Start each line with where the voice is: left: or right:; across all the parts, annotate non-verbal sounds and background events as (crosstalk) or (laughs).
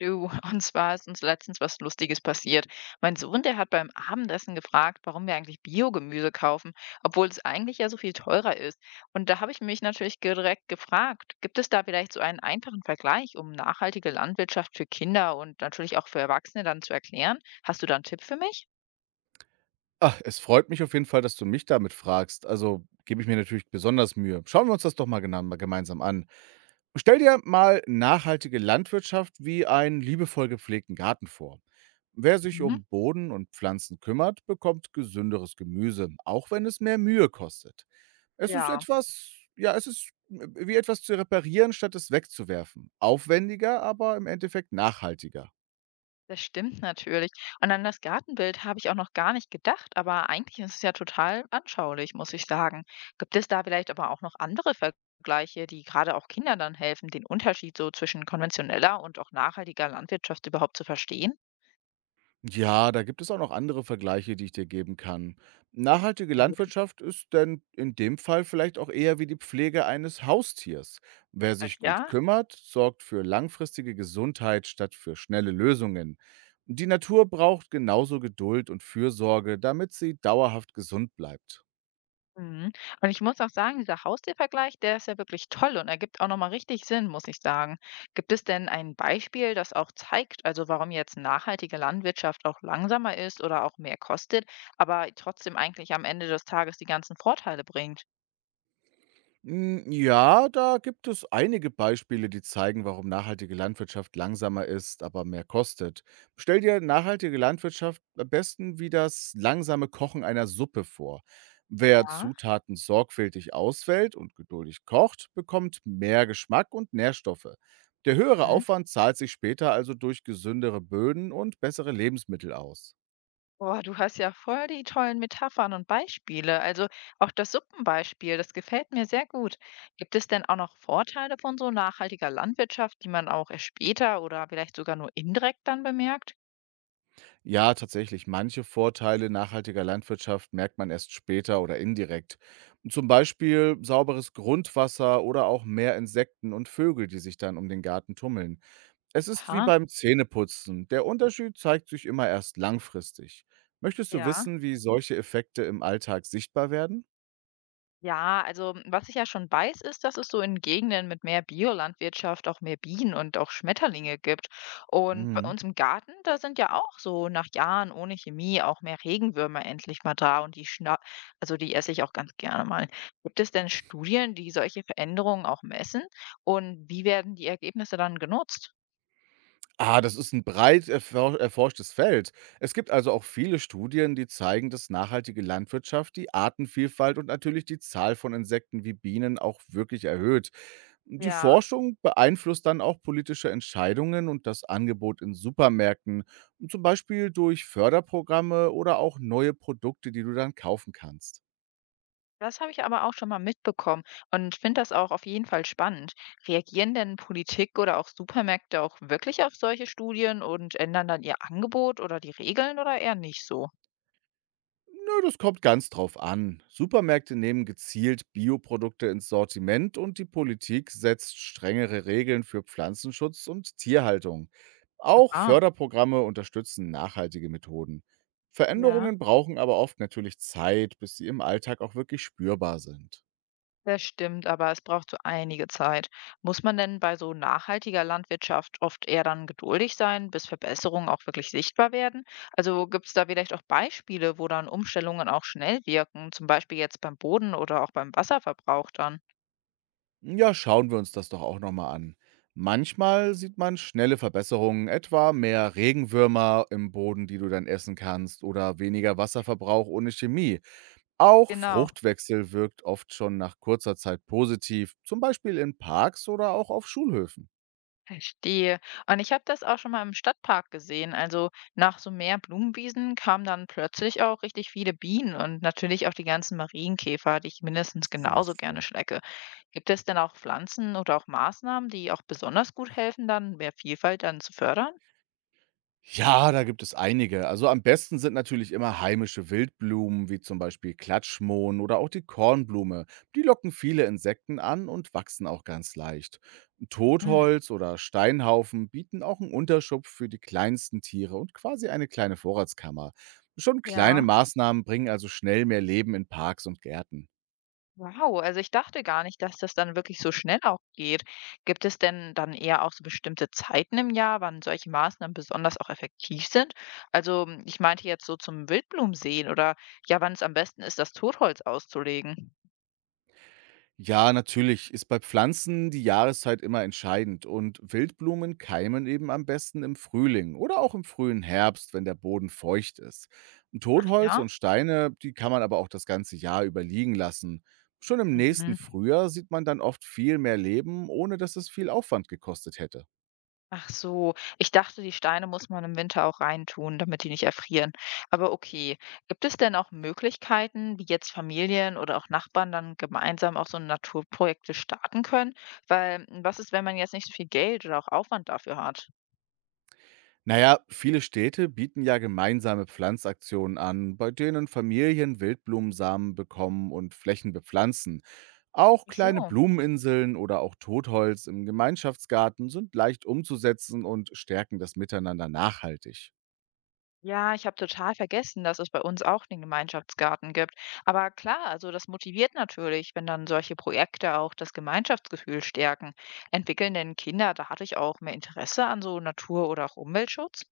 left: Du, (laughs) und zwar ist uns letztens was Lustiges passiert. Mein Sohn, der hat beim Abendessen gefragt, warum wir eigentlich Biogemüse kaufen, obwohl es eigentlich ja so viel teurer ist. Und da habe ich mich natürlich direkt gefragt, gibt es da vielleicht so einen einfachen Vergleich, um nachhaltige Landwirtschaft für Kinder und natürlich auch für Erwachsene dann zu erklären? Hast du da einen Tipp für mich?
right: Ach, es freut mich auf jeden Fall, dass du mich damit fragst. Also gebe ich mir natürlich besonders Mühe. Schauen wir uns das doch mal gemeinsam an. Stell dir mal nachhaltige Landwirtschaft wie einen liebevoll gepflegten Garten vor. Wer sich
left: Mhm.
right: um Boden und Pflanzen kümmert, bekommt gesünderes Gemüse, auch wenn es mehr Mühe kostet. Es ist
left: Ja.
right: etwas, ja, es ist wie etwas zu reparieren, statt es wegzuwerfen. Aufwendiger, aber im Endeffekt nachhaltiger.
left: Das stimmt natürlich. Und an das Gartenbild habe ich auch noch gar nicht gedacht, aber eigentlich ist es ja total anschaulich, muss ich sagen. Gibt es da vielleicht aber auch noch andere Vergleiche, die gerade auch Kindern dann helfen, den Unterschied so zwischen konventioneller und auch nachhaltiger Landwirtschaft überhaupt zu verstehen?
right: Ja, da gibt es auch noch andere Vergleiche, die ich dir geben kann. Nachhaltige
left: Gut.
right: Landwirtschaft ist denn in dem Fall vielleicht auch eher wie die Pflege eines Haustiers. Wer sich gut
left: Ja.
right: kümmert, sorgt für langfristige Gesundheit statt für schnelle Lösungen. Die Natur braucht genauso Geduld und Fürsorge, damit sie dauerhaft gesund bleibt.
left: Mhm. Und ich muss auch sagen, dieser Haustiervergleich, der ist ja wirklich toll und ergibt auch nochmal richtig Sinn, muss ich sagen. Gibt es denn ein Beispiel, das auch zeigt, also warum jetzt nachhaltige Landwirtschaft auch langsamer ist oder auch mehr kostet, aber trotzdem eigentlich am Ende des Tages die ganzen Vorteile bringt?
right: Hm, ja, da gibt es einige Beispiele, die zeigen, warum nachhaltige Landwirtschaft langsamer ist, aber mehr kostet. Stell dir nachhaltige Landwirtschaft am besten wie das langsame Kochen einer Suppe vor. Wer
left: Ja.
right: Zutaten sorgfältig auswählt und geduldig kocht, bekommt mehr Geschmack und Nährstoffe. Der höhere
left: Mhm.
right: Aufwand zahlt sich später also durch gesündere Böden und bessere Lebensmittel aus.
left: Boah, du hast ja voll die tollen Metaphern und Beispiele. Also auch das Suppenbeispiel, das gefällt mir sehr gut. Gibt es denn auch noch Vorteile von so nachhaltiger Landwirtschaft, die man auch erst später oder vielleicht sogar nur indirekt dann bemerkt?
right: Ja, tatsächlich. Manche Vorteile nachhaltiger Landwirtschaft merkt man erst später oder indirekt. Zum Beispiel sauberes Grundwasser oder auch mehr Insekten und Vögel, die sich dann um den Garten tummeln. Es ist wie
left: Aha.
right: beim Zähneputzen. Der Unterschied zeigt sich immer erst langfristig. Möchtest du
left: Ja,
right: wissen, wie solche Effekte im Alltag sichtbar werden?
left: ja, also was ich ja schon weiß, ist, dass es so in Gegenden mit mehr Biolandwirtschaft auch mehr Bienen und auch Schmetterlinge gibt. Und bei
right: Mhm.
left: uns im Garten, da sind ja auch so nach Jahren ohne Chemie auch mehr Regenwürmer endlich mal da und die schna also die esse ich auch ganz gerne mal. Gibt es denn Studien, die solche Veränderungen auch messen? Und wie werden die Ergebnisse dann genutzt?
right: Ah, das ist ein breit erforschtes Feld. Es gibt also auch viele Studien, die zeigen, dass nachhaltige Landwirtschaft die Artenvielfalt und natürlich die Zahl von Insekten wie Bienen auch wirklich erhöht. Die
left: Ja.
right: Forschung beeinflusst dann auch politische Entscheidungen und das Angebot in Supermärkten, zum Beispiel durch Förderprogramme oder auch neue Produkte, die du dann kaufen kannst.
left: Das habe ich aber auch schon mal mitbekommen und finde das auch auf jeden Fall spannend. Reagieren denn Politik oder auch Supermärkte auch wirklich auf solche Studien und ändern dann ihr Angebot oder die Regeln oder eher nicht so?
right: Nö, das kommt ganz drauf an. Supermärkte nehmen gezielt Bioprodukte ins Sortiment und die Politik setzt strengere Regeln für Pflanzenschutz und Tierhaltung. Auch
left: Ah,
right: Förderprogramme unterstützen nachhaltige Methoden.
left: ja,
right: Veränderungen brauchen aber oft natürlich Zeit, bis sie im Alltag auch wirklich spürbar sind.
left: das stimmt, aber es braucht so einige Zeit. Muss man denn bei so nachhaltiger Landwirtschaft oft eher dann geduldig sein, bis Verbesserungen auch wirklich sichtbar werden? Also gibt es da vielleicht auch Beispiele, wo dann Umstellungen auch schnell wirken, zum Beispiel jetzt beim Boden oder auch beim Wasserverbrauch dann?
right: Ja, schauen wir uns das doch auch nochmal an. Manchmal sieht man schnelle Verbesserungen, etwa mehr Regenwürmer im Boden, die du dann essen kannst, oder weniger Wasserverbrauch ohne Chemie. Auch
left: Genau.
right: Fruchtwechsel wirkt oft schon nach kurzer Zeit positiv, zum Beispiel in Parks oder auch auf Schulhöfen.
left: Verstehe. Und ich habe das auch schon mal im Stadtpark gesehen. Also nach so mehr Blumenwiesen kamen dann plötzlich auch richtig viele Bienen und natürlich auch die ganzen Marienkäfer, die ich mindestens genauso gerne
right: Siehste.
left: schlecke. Gibt es denn auch Pflanzen oder auch Maßnahmen, die auch besonders gut helfen, dann mehr Vielfalt dann zu fördern?
right: Ja, da gibt es einige. Also am besten sind natürlich immer heimische Wildblumen, wie zum Beispiel Klatschmohn oder auch die Kornblume. Die locken viele Insekten an und wachsen auch ganz leicht.
left: Hm.
right: Totholz oder Steinhaufen bieten auch einen Unterschupf für die kleinsten Tiere und quasi eine kleine Vorratskammer. Schon kleine
left: Ja.
right: Maßnahmen bringen also schnell mehr Leben in Parks und Gärten.
left: Wow, also ich dachte gar nicht, dass das dann wirklich so schnell auch geht. Gibt es denn dann eher auch so bestimmte Zeiten im Jahr, wann solche Maßnahmen besonders auch effektiv sind? Also ich meinte jetzt so zum Wildblumen sehen oder ja, wann es am besten ist, das Totholz auszulegen.
right: Ja, natürlich ist bei Pflanzen die Jahreszeit immer entscheidend und Wildblumen keimen eben am besten im Frühling oder auch im frühen Herbst, wenn der Boden feucht ist. Und
left: Ach
right: Totholz
left: ja.
right: und Steine, die kann man aber auch das ganze Jahr über liegen lassen. Schon im nächsten
left: Mhm.
right: Frühjahr sieht man dann oft viel mehr Leben, ohne dass es viel Aufwand gekostet hätte.
left: Ach so, ich dachte, die Steine muss man im Winter auch reintun, damit die nicht erfrieren. Aber okay, gibt es denn auch Möglichkeiten, wie jetzt Familien oder auch Nachbarn dann gemeinsam auch so Naturprojekte starten können? Weil was ist, wenn man jetzt nicht so viel Geld oder auch Aufwand dafür hat?
right: Naja, viele Städte bieten ja gemeinsame Pflanzaktionen an, bei denen Familien Wildblumensamen bekommen und Flächen bepflanzen. Auch
left: Ach
right: kleine
left: so.
right: Blumeninseln oder auch Totholz im Gemeinschaftsgarten sind leicht umzusetzen und stärken das Miteinander nachhaltig.
left: Ja, ich habe total vergessen, dass es bei uns auch den Gemeinschaftsgarten gibt. Aber klar, also das motiviert natürlich, wenn dann solche Projekte auch das Gemeinschaftsgefühl stärken. Entwickeln denn Kinder dadurch auch mehr Interesse an so Natur- oder auch Umweltschutz?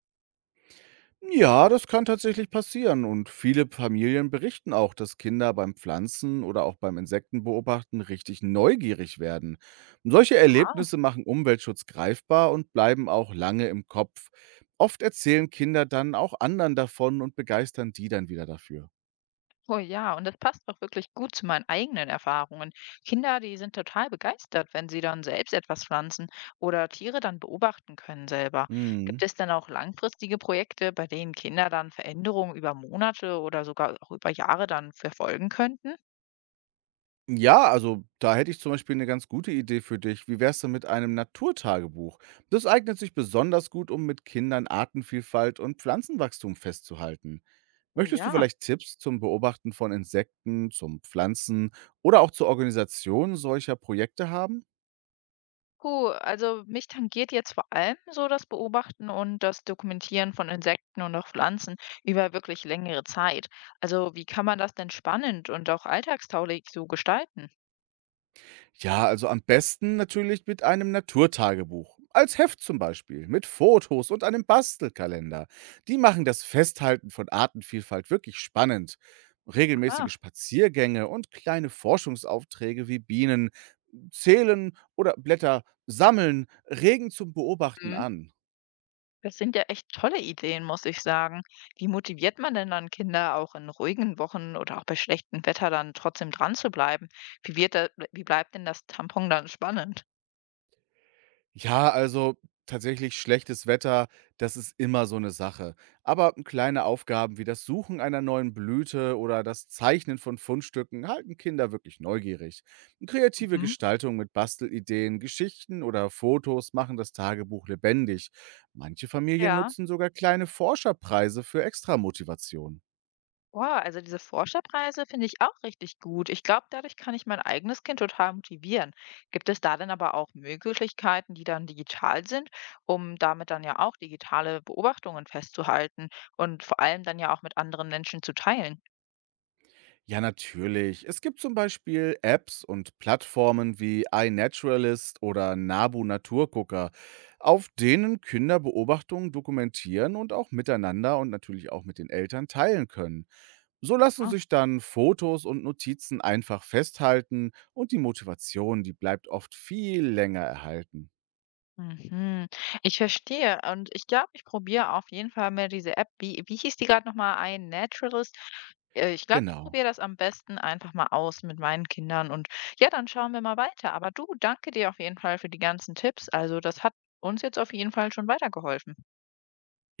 right: Ja, das kann tatsächlich passieren und viele Familien berichten auch, dass Kinder beim Pflanzen oder auch beim Insektenbeobachten richtig neugierig werden. Solche
left: Ah,
right: Erlebnisse machen Umweltschutz greifbar und bleiben auch lange im Kopf. Oft erzählen Kinder dann auch anderen davon und begeistern die dann wieder dafür.
left: oh ja, und das passt auch wirklich gut zu meinen eigenen Erfahrungen. Kinder, die sind total begeistert, wenn sie dann selbst etwas pflanzen oder Tiere dann beobachten können selber.
right: Mhm.
left: Gibt es denn auch langfristige Projekte, bei denen Kinder dann Veränderungen über Monate oder sogar auch über Jahre dann verfolgen könnten?
right: Ja, also da hätte ich zum Beispiel eine ganz gute Idee für dich. Wie wär's denn mit einem Naturtagebuch? Das eignet sich besonders gut, um mit Kindern Artenvielfalt und Pflanzenwachstum festzuhalten.
left: Oh
right: Möchtest du
left: ja.
right: vielleicht Tipps zum Beobachten von Insekten, zum Pflanzen oder auch zur Organisation solcher Projekte haben?
left: Puh, also mich tangiert jetzt vor allem so das Beobachten und das Dokumentieren von Insekten und auch Pflanzen über wirklich längere Zeit. Also wie kann man das denn spannend und auch alltagstauglich so gestalten?
right: Ja, also am besten natürlich mit einem Naturtagebuch. Als Heft zum Beispiel, mit Fotos und einem Bastelkalender. Die machen das Festhalten von Artenvielfalt wirklich spannend. Regelmäßige
left: Ah.
right: Spaziergänge und kleine Forschungsaufträge wie Bienen zählen oder Blätter sammeln regen zum Beobachten
left: Mhm.
right: an.
left: Das sind ja echt tolle Ideen, muss ich sagen. Wie motiviert man denn dann Kinder auch in ruhigen Wochen oder auch bei schlechtem Wetter dann trotzdem dran zu bleiben? Wie bleibt denn das Tampon dann spannend?
right: Ja, also tatsächlich schlechtes Wetter, das ist immer so eine Sache. Aber kleine Aufgaben wie das Suchen einer neuen Blüte oder das Zeichnen von Fundstücken halten Kinder wirklich neugierig. Kreative
left: Mhm.
right: Gestaltung mit Bastelideen, Geschichten oder Fotos machen das Tagebuch lebendig. Manche Familien
left: Ja.
right: nutzen sogar kleine Forscherpreise für Extramotivation.
left: Wow, also diese Forscherpreise finde ich auch richtig gut. Ich glaube, dadurch kann ich mein eigenes Kind total motivieren. Gibt es da denn aber auch Möglichkeiten, die dann digital sind, um damit dann ja auch digitale Beobachtungen festzuhalten und vor allem dann ja auch mit anderen Menschen zu teilen?
right: Ja, natürlich. Es gibt zum Beispiel Apps und Plattformen wie iNaturalist oder Nabu Naturgucker, auf denen Kinder Beobachtungen dokumentieren und auch miteinander und natürlich auch mit den Eltern teilen können. So lassen sich dann Fotos und Notizen einfach festhalten und die Motivation, die bleibt oft viel länger erhalten.
left: Mhm. Ich verstehe und ich glaube, ich probiere auf jeden Fall mal diese App. Wie hieß die gerade noch mal? Ein Naturalist. Ich glaube, ich
right: Genau.
left: probiere das am besten einfach mal aus mit meinen Kindern und ja, dann schauen wir mal weiter. Aber du, danke dir auf jeden Fall für die ganzen Tipps. Also, das hat uns jetzt auf jeden Fall schon weitergeholfen.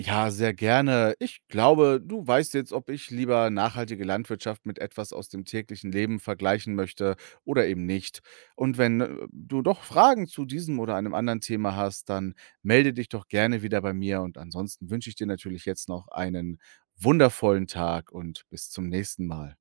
right: Ja, sehr gerne. Ich glaube, du weißt jetzt, ob ich lieber nachhaltige Landwirtschaft mit etwas aus dem täglichen Leben vergleichen möchte oder eben nicht. Und wenn du doch Fragen zu diesem oder einem anderen Thema hast, dann melde dich doch gerne wieder bei mir. Und ansonsten wünsche ich dir natürlich jetzt noch einen wundervollen Tag und bis zum nächsten Mal.